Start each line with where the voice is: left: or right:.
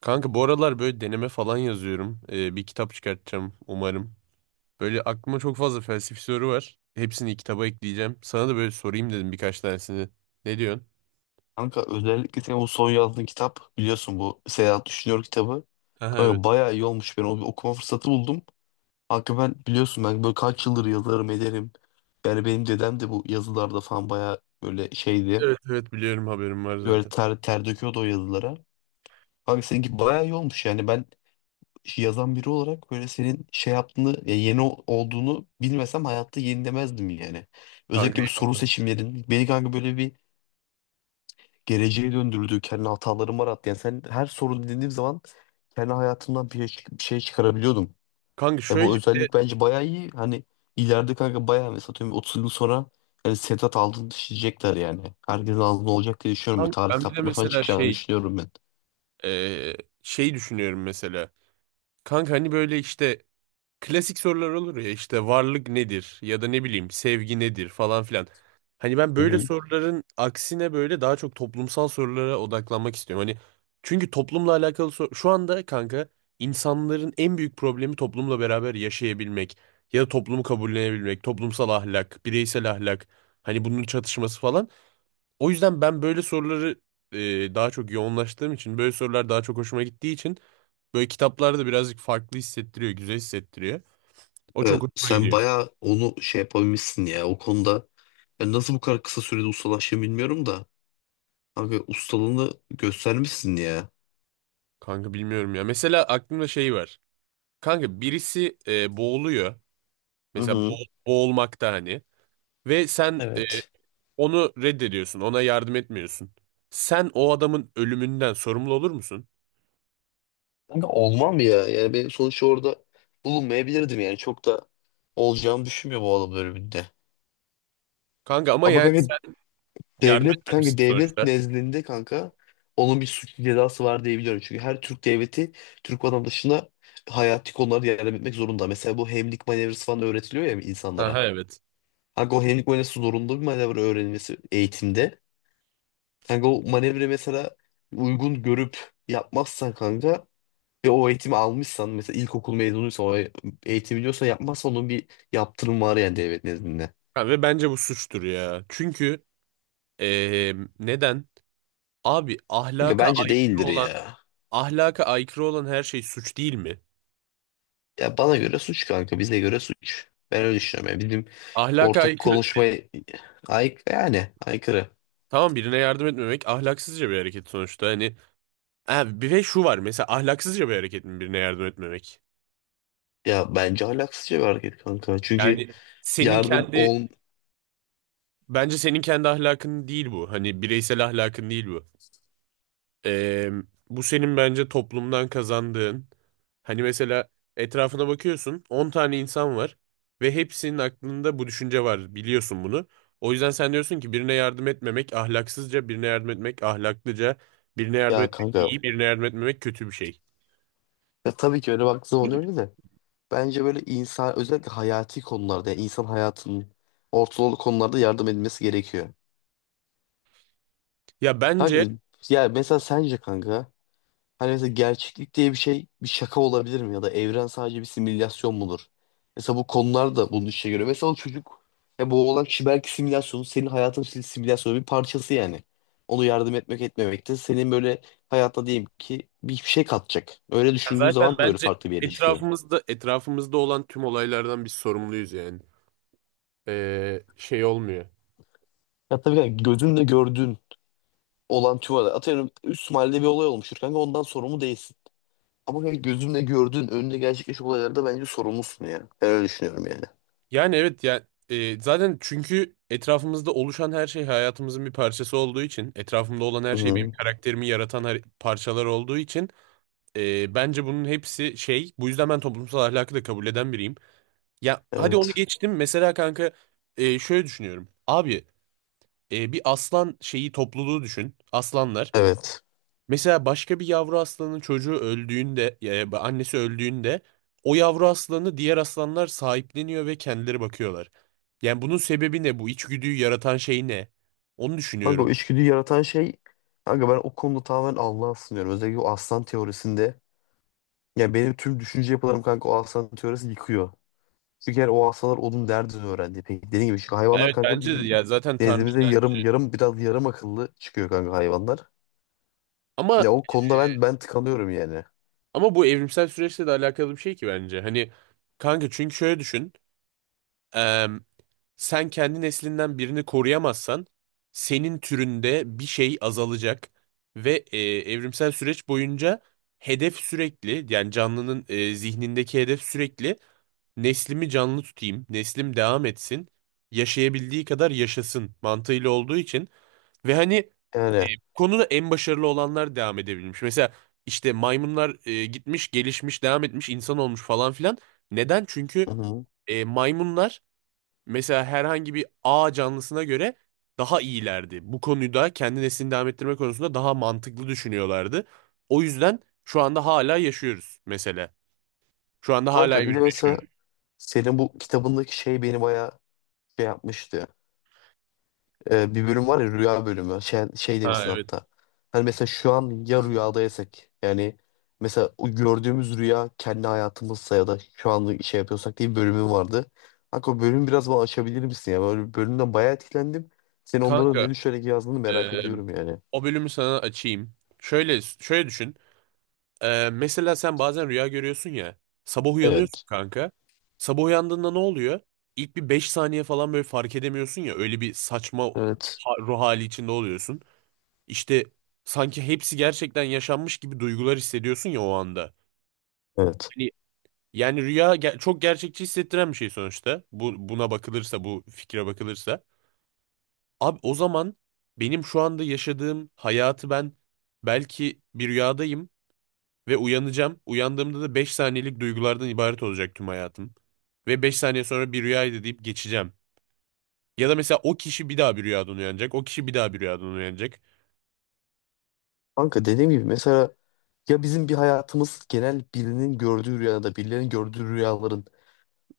right: Kanka bu aralar böyle deneme falan yazıyorum. Bir kitap çıkartacağım umarım. Böyle aklıma çok fazla felsefi soru var. Hepsini kitaba ekleyeceğim. Sana da böyle sorayım dedim birkaç tanesini. Ne diyorsun?
left: Kanka özellikle senin bu son yazdığın kitap biliyorsun bu Seyahat Düşünüyor kitabı.
right: Aha, evet.
left: Kanka bayağı iyi olmuş. Ben o okuma fırsatı buldum. Kanka ben biliyorsun ben böyle kaç yıldır yazarım ederim. Yani benim dedem de bu yazılarda falan bayağı böyle şeydi.
right: Evet, evet, biliyorum, haberim var
left: Böyle
right: zaten.
left: ter döküyordu o yazılara. Kanka seninki bayağı iyi olmuş yani ben şey, yazan biri olarak böyle senin şey yaptığını ya yeni olduğunu bilmesem hayatta yenilemezdim yani.
right: Kanka
left: Özellikle
right: iyi
left: bir soru
right: bakalım.
left: seçimlerin beni kanka böyle bir geleceğe döndürdüğü kendi hatalarım var rahat. Yani sen her sorun dediğim zaman kendi hayatımdan bir şey çıkarabiliyordum.
right: Kanka
left: E
right: şöyle
left: bu
right: bir de
left: özellik bence bayağı iyi. Hani ileride kanka bayağı mesela atıyorum 30 yıl sonra yani Sedat Altın düşecekler yani. Herkesin ağzında olacak diye düşünüyorum. Ve
right: kanka
left: tarih
right: ben bir de
left: kitaplarına falan
right: mesela
left: çıkacağını düşünüyorum ben.
right: e, şey düşünüyorum mesela. Kanka hani böyle işte klasik sorular olur ya, işte varlık nedir ya da ne bileyim sevgi nedir falan filan. Hani ben
left: Hı
right: böyle
left: hı.
right: soruların aksine böyle daha çok toplumsal sorulara odaklanmak istiyorum. Hani çünkü toplumla alakalı şu anda kanka insanların en büyük problemi toplumla beraber yaşayabilmek ya da toplumu kabullenebilmek, toplumsal ahlak, bireysel ahlak, hani bunun çatışması falan. O yüzden ben böyle soruları daha çok yoğunlaştığım için, böyle sorular daha çok hoşuma gittiği için böyle kitaplarda birazcık farklı hissettiriyor, güzel hissettiriyor. O çok
left: Evet,
right: hoşuma
left: sen
right: gidiyor.
left: bayağı onu şey yapabilmişsin ya o konuda. Ben nasıl bu kadar kısa sürede ustalaştığını bilmiyorum da. Abi ustalığını göstermişsin ya.
right: Kanka bilmiyorum ya. Mesela aklımda şey var. Kanka birisi boğuluyor.
left: Hı
right: Mesela
left: hı.
right: boğulmakta hani. Ve sen
left: Evet.
right: onu reddediyorsun. Ona yardım etmiyorsun. Sen o adamın ölümünden sorumlu olur musun?
left: Kanka olmam ya. Yani ben sonuçta orada bulunmayabilirdim yani. Çok da olacağını düşünmüyorum o adam bölümünde.
right: Kanka ama
left: Ama
right: yani
left: kanka
right: sen yardım
left: devlet
right: etmemişsin
left: kanka devlet
right: sonuçta.
left: nezdinde kanka onun bir suç cezası var diye biliyorum. Çünkü her Türk devleti Türk vatandaşına hayati konularda yardım etmek zorunda. Mesela bu hemlik manevrası falan öğretiliyor ya insanlara.
right: Aha, evet.
left: Kanka o hemlik manevrası zorunlu bir manevra öğrenilmesi eğitimde. Kanka o manevra mesela uygun görüp yapmazsan kanka. Ve o eğitimi almışsan mesela ilkokul mezunuysa o eğitimi diyorsa yapmazsa onun bir yaptırım var yani devlet nezdinde.
right: Ha, ve bence bu suçtur ya. Çünkü e, neden? Abi
left: Kanka bence değildir ya.
right: ahlaka aykırı olan her şey suç değil mi?
left: Ya bana göre suç kanka bize göre suç. Ben öyle düşünüyorum yani bizim
right: Ahlaka
left: ortak
right: aykırı
left: konuşmaya ay yani aykırı.
right: Tamam, birine yardım etmemek ahlaksızca bir hareket sonuçta. Hani, ha, bir ve şu var mesela, ahlaksızca bir hareket mi birine yardım etmemek?
left: Ya bence ahlaksızca bir hareket kanka. Çünkü
right: Yani senin
left: yardım
right: kendi
left: ol,
right: bence senin kendi ahlakın değil bu. Hani bireysel ahlakın değil bu. Ee, bu senin bence toplumdan kazandığın. Hani mesela etrafına bakıyorsun, 10 tane insan var ve hepsinin aklında bu düşünce var, biliyorsun bunu. O yüzden sen diyorsun ki birine yardım etmemek ahlaksızca, birine yardım etmek ahlaklıca, birine yardım
left: ya
right: etmek
left: kanka
right: iyi, birine yardım etmemek kötü bir şey.
left: tabii ki öyle baktığı zaman öyle de bence böyle insan özellikle hayati konularda yani insan hayatının ortalığı konularda yardım edilmesi gerekiyor.
right: Ya
left: Kanka
right: bence
left: ya mesela sence kanka. Hani mesela gerçeklik diye bir şey bir şaka olabilir mi? Ya da evren sadece bir simülasyon mudur? Mesela bu konular da bunun işe göre. Mesela o çocuk ya bu olan kişi belki simülasyonu senin hayatın simülasyonu bir parçası yani. Onu yardım etmek etmemek de senin böyle hayatta diyeyim ki bir şey katacak. Öyle
right: ya
left: düşündüğün
right: zaten
left: zaman da öyle
right: bence
left: farklı bir yere çıkıyor.
right: etrafımızda olan tüm olaylardan biz sorumluyuz yani. Şey olmuyor.
left: Ya tabii yani gözünle gördüğün olan tüvada atıyorum üst mahallede bir olay olmuştur kanka ondan sorumlu değilsin. Ama yani gözünle gördüğün önünde gerçekleşen olaylarda bence sorumlusun ya. Ben öyle düşünüyorum yani.
right: Yani evet ya, zaten çünkü etrafımızda oluşan her şey hayatımızın bir parçası olduğu için, etrafımda olan her şey benim
left: Hı,
right: karakterimi yaratan parçalar olduğu için bence bunun hepsi şey, bu yüzden ben toplumsal ahlakı da kabul eden biriyim. Ya hadi onu
left: evet.
right: geçtim mesela kanka, şöyle düşünüyorum. Abi, bir aslan şeyi topluluğu düşün. Aslanlar.
left: Evet.
right: Mesela başka bir yavru aslanın çocuğu öldüğünde, annesi öldüğünde o yavru aslanı diğer aslanlar sahipleniyor ve kendileri bakıyorlar. Yani bunun sebebi ne? Bu içgüdüyü yaratan şey ne? Onu
left: Kanka
right: düşünüyorum.
left: o içgüdüyü yaratan şey kanka ben o konuda tamamen Allah'a sınıyorum. Özellikle o aslan teorisinde. Yani benim tüm düşünce yapılarım kanka o aslan teorisi yıkıyor. Çünkü yani o aslanlar onun derdini öğrendi. Peki dediğim gibi çünkü hayvanlar
right: Evet
left: kanka
right: bence de,
left: bizim
right: ya zaten
left: nezdimizde
right: Tanrı'dan.
left: yarım yarım biraz yarım akıllı çıkıyor kanka hayvanlar. Ya
right: Ama
left: o konuda ben tıkanıyorum yani.
right: ama bu evrimsel süreçle de alakalı bir şey ki bence. Hani kanka, çünkü şöyle düşün. Eee, sen kendi neslinden birini koruyamazsan senin türünde bir şey azalacak ve evrimsel süreç boyunca hedef sürekli, yani canlının zihnindeki hedef sürekli neslimi canlı tutayım, neslim devam etsin, yaşayabildiği kadar yaşasın mantığıyla olduğu için ve hani
left: Yani.
right: bu konuda en başarılı olanlar devam edebilmiş. Mesela işte maymunlar gitmiş, gelişmiş, devam etmiş, insan olmuş falan filan. Neden? Çünkü
left: Hı hı.
right: maymunlar mesela herhangi bir A canlısına göre daha iyilerdi. Bu konuda kendi neslini devam ettirme konusunda daha mantıklı düşünüyorlardı. O yüzden şu anda hala yaşıyoruz mesela. Şu anda hala
left: Kanka bir de
right: birlikte
left: mesela
right: yaşıyoruz.
left: senin bu kitabındaki şey beni bayağı şey yapmıştı. Bir bölüm var ya rüya bölümü. Şey
right: Ha,
left: demişsin
right: evet.
left: hatta. Hani mesela şu an ya rüyadaysak yani mesela o gördüğümüz rüya kendi hayatımızsa ya da şu anda şey yapıyorsak diye bir bölümün vardı. Kanka o bölümü biraz bana açabilir misin ya? Böyle bir bölümden bayağı etkilendim. Senin onlara
right: Kanka,
left: ne düşünerek yazdığını merak
right: eee,
left: ediyorum yani.
right: o bölümü sana açayım. Şöyle şöyle düşün. Mesela sen bazen rüya görüyorsun ya. Sabah uyanıyorsun
left: Evet.
right: kanka. Sabah uyandığında ne oluyor? İlk bir 5 saniye falan böyle fark edemiyorsun ya. Öyle bir saçma
left: Evet.
right: ruh hali içinde oluyorsun. İşte sanki hepsi gerçekten yaşanmış gibi duygular hissediyorsun ya o anda.
left: Evet.
right: Hani yani rüya çok gerçekçi hissettiren bir şey sonuçta. Bu buna bakılırsa, bu fikre bakılırsa. Abi o zaman benim şu anda yaşadığım hayatı ben belki bir rüyadayım ve uyanacağım. Uyandığımda da 5 saniyelik duygulardan ibaret olacak tüm hayatım. Ve beş saniye sonra bir rüyaydı deyip geçeceğim. Ya da mesela o kişi bir daha bir rüyadan uyanacak. O kişi bir daha bir rüyadan uyanacak.
left: Kanka dediğim gibi mesela ya bizim bir hayatımız genel birinin gördüğü rüyada, birilerinin gördüğü rüyaların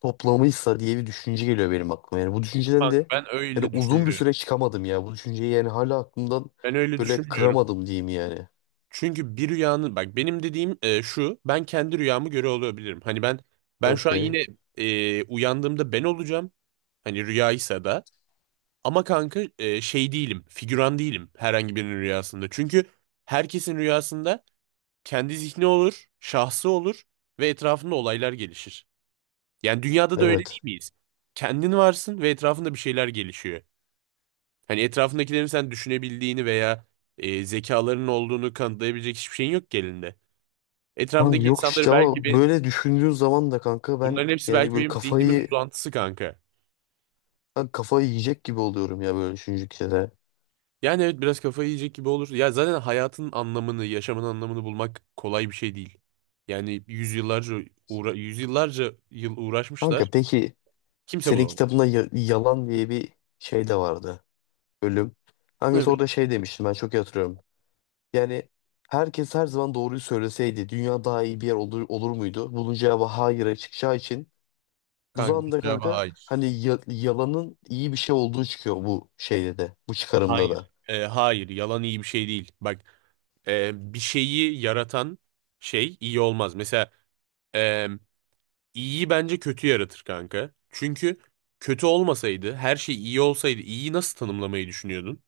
left: toplamıysa diye bir düşünce geliyor benim aklıma. Yani bu düşünceden
right: Kanka,
left: de
right: ben
left: yani
right: öyle
left: uzun bir
right: düşünmüyorum.
left: süre çıkamadım ya. Bu düşünceyi yani hala aklımdan
right: Ben öyle
left: böyle
right: düşünmüyorum.
left: kıramadım diyeyim yani.
right: Çünkü bir rüyanın, bak, benim dediğim şu, ben kendi rüyamı göre olabilirim. Hani ben şu an
left: Okey.
right: yine uyandığımda ben olacağım. Hani rüyaysa da, ama kanka, şey değilim, figüran değilim herhangi birinin rüyasında. Çünkü herkesin rüyasında kendi zihni olur, şahsı olur ve etrafında olaylar gelişir. Yani dünyada da öyle
left: Evet.
right: değil miyiz? Kendin varsın ve etrafında bir şeyler gelişiyor. Hani etrafındakilerin sen düşünebildiğini veya zekalarının olduğunu kanıtlayabilecek hiçbir şeyin yok ki elinde.
left: Kanka
right: Etrafındaki
left: yok
right: insanları
left: işte
right: belki
left: ama
right: bir
left: böyle düşündüğün zaman da kanka ben
right: bunların hepsi
left: yani
right: belki
left: böyle
right: benim zihnimin
left: kafayı
right: uzantısı kanka.
left: ben kafayı yiyecek gibi oluyorum ya böyle düşündükçe de.
right: Yani evet, biraz kafayı yiyecek gibi olur. Ya zaten hayatın anlamını, yaşamın anlamını bulmak kolay bir şey değil. Yani yüzyıllarca yüzyıllarca yıl
left: Kanka
right: uğraşmışlar.
left: peki
right: Kimse
left: senin
right: bulamadı.
left: kitabında yalan diye bir şey de vardı. Bölüm. Hangisi
right: Evet
left: orada şey demiştim ben çok iyi hatırlıyorum. Yani herkes her zaman doğruyu söyleseydi dünya daha iyi bir yer olur muydu? Bunun cevabı hayır'a çıkacağı için bu
right: kanka.
left: zamanda kanka hani yalanın iyi bir şey olduğu çıkıyor bu şeyde de bu çıkarımda da.
right: Hayır, yalan iyi bir şey değil. Bak, bir şeyi yaratan şey iyi olmaz. Mesela e, iyiyi bence kötü yaratır kanka. Çünkü kötü olmasaydı, her şey iyi olsaydı, iyiyi nasıl tanımlamayı düşünüyordun?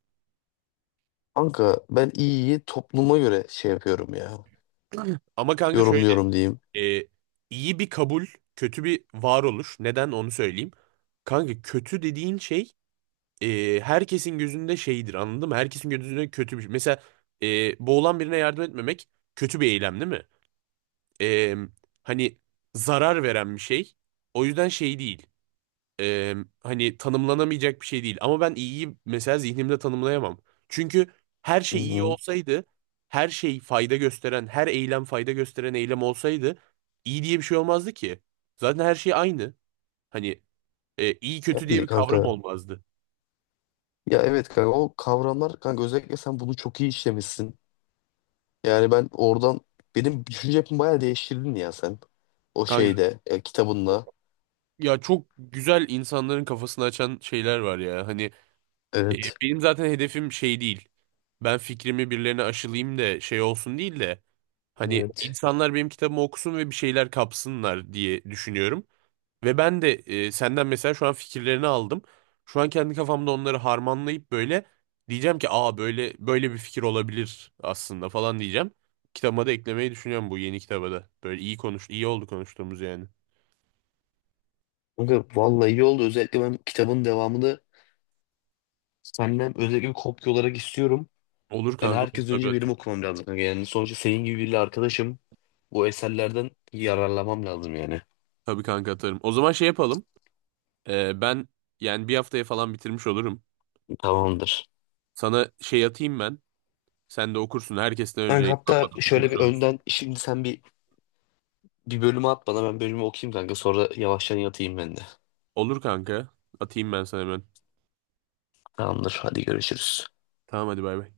left: Kanka ben iyiyi topluma göre şey yapıyorum ya,
right: Ama kanka şöyle,
left: yorumluyorum diyeyim.
right: e, iyi bir kabul, kötü bir varoluş. Neden onu söyleyeyim: kanka, kötü dediğin şey herkesin gözünde şeydir, anladın mı? Herkesin gözünde kötü bir şey. Mesela boğulan birine yardım etmemek kötü bir eylem değil mi? E, hani zarar veren bir şey. O yüzden şey değil, e, hani tanımlanamayacak bir şey değil. Ama ben iyiyi mesela zihnimde tanımlayamam. Çünkü her
left: Hı
right: şey iyi
left: hı.
right: olsaydı, her şey fayda gösteren, her eylem fayda gösteren eylem olsaydı iyi diye bir şey olmazdı ki. Zaten her şey aynı. Hani iyi kötü diye
left: Yani
right: bir kavram
left: kanka
right: olmazdı.
left: ya evet kanka o kavramlar kanka özellikle sen bunu çok iyi işlemişsin. Yani ben oradan benim düşünce yapımı bayağı değiştirdin ya sen o
right: Kanka,
left: şeyde kitabınla.
right: ya çok güzel insanların kafasını açan şeyler var ya. Hani E,
left: Evet.
right: Benim zaten hedefim şey değil. Ben fikrimi birilerine aşılayayım da şey olsun değil de hani
left: Evet.
right: insanlar benim kitabımı okusun ve bir şeyler kapsınlar diye düşünüyorum. Ve ben de senden mesela şu an fikirlerini aldım. Şu an kendi kafamda onları harmanlayıp böyle diyeceğim ki böyle böyle bir fikir olabilir aslında falan diyeceğim. Kitabıma da eklemeyi düşünüyorum, bu yeni kitaba da. Böyle iyi konuş, iyi oldu konuştuğumuz yani.
left: Kanka vallahi iyi oldu. Özellikle ben kitabın devamını senden özellikle bir kopya olarak istiyorum.
right: Olur
left: Yani
right: kanka, olur.
left: herkes önce
right: Tabii,
left: benim okumam lazım, kanka. Yani sonuçta senin gibi biriyle arkadaşım. Bu eserlerden yararlanmam lazım yani.
right: tabii, kanka, atarım. O zaman şey yapalım. Ben yani bir haftaya falan bitirmiş olurum.
left: Tamamdır.
right: Sana şey atayım ben. Sen de okursun. Herkesten önce,
left: Kanka hatta
right: yayınlanmadan
left: şöyle bir
right: okursun.
left: önden şimdi sen bir bölümü at bana ben bölümü okuyayım kanka. Sonra yavaştan yatayım ben de.
right: Olur kanka. Atayım ben sana hemen.
left: Tamamdır. Hadi görüşürüz.
right: Tamam, hadi, bay bay.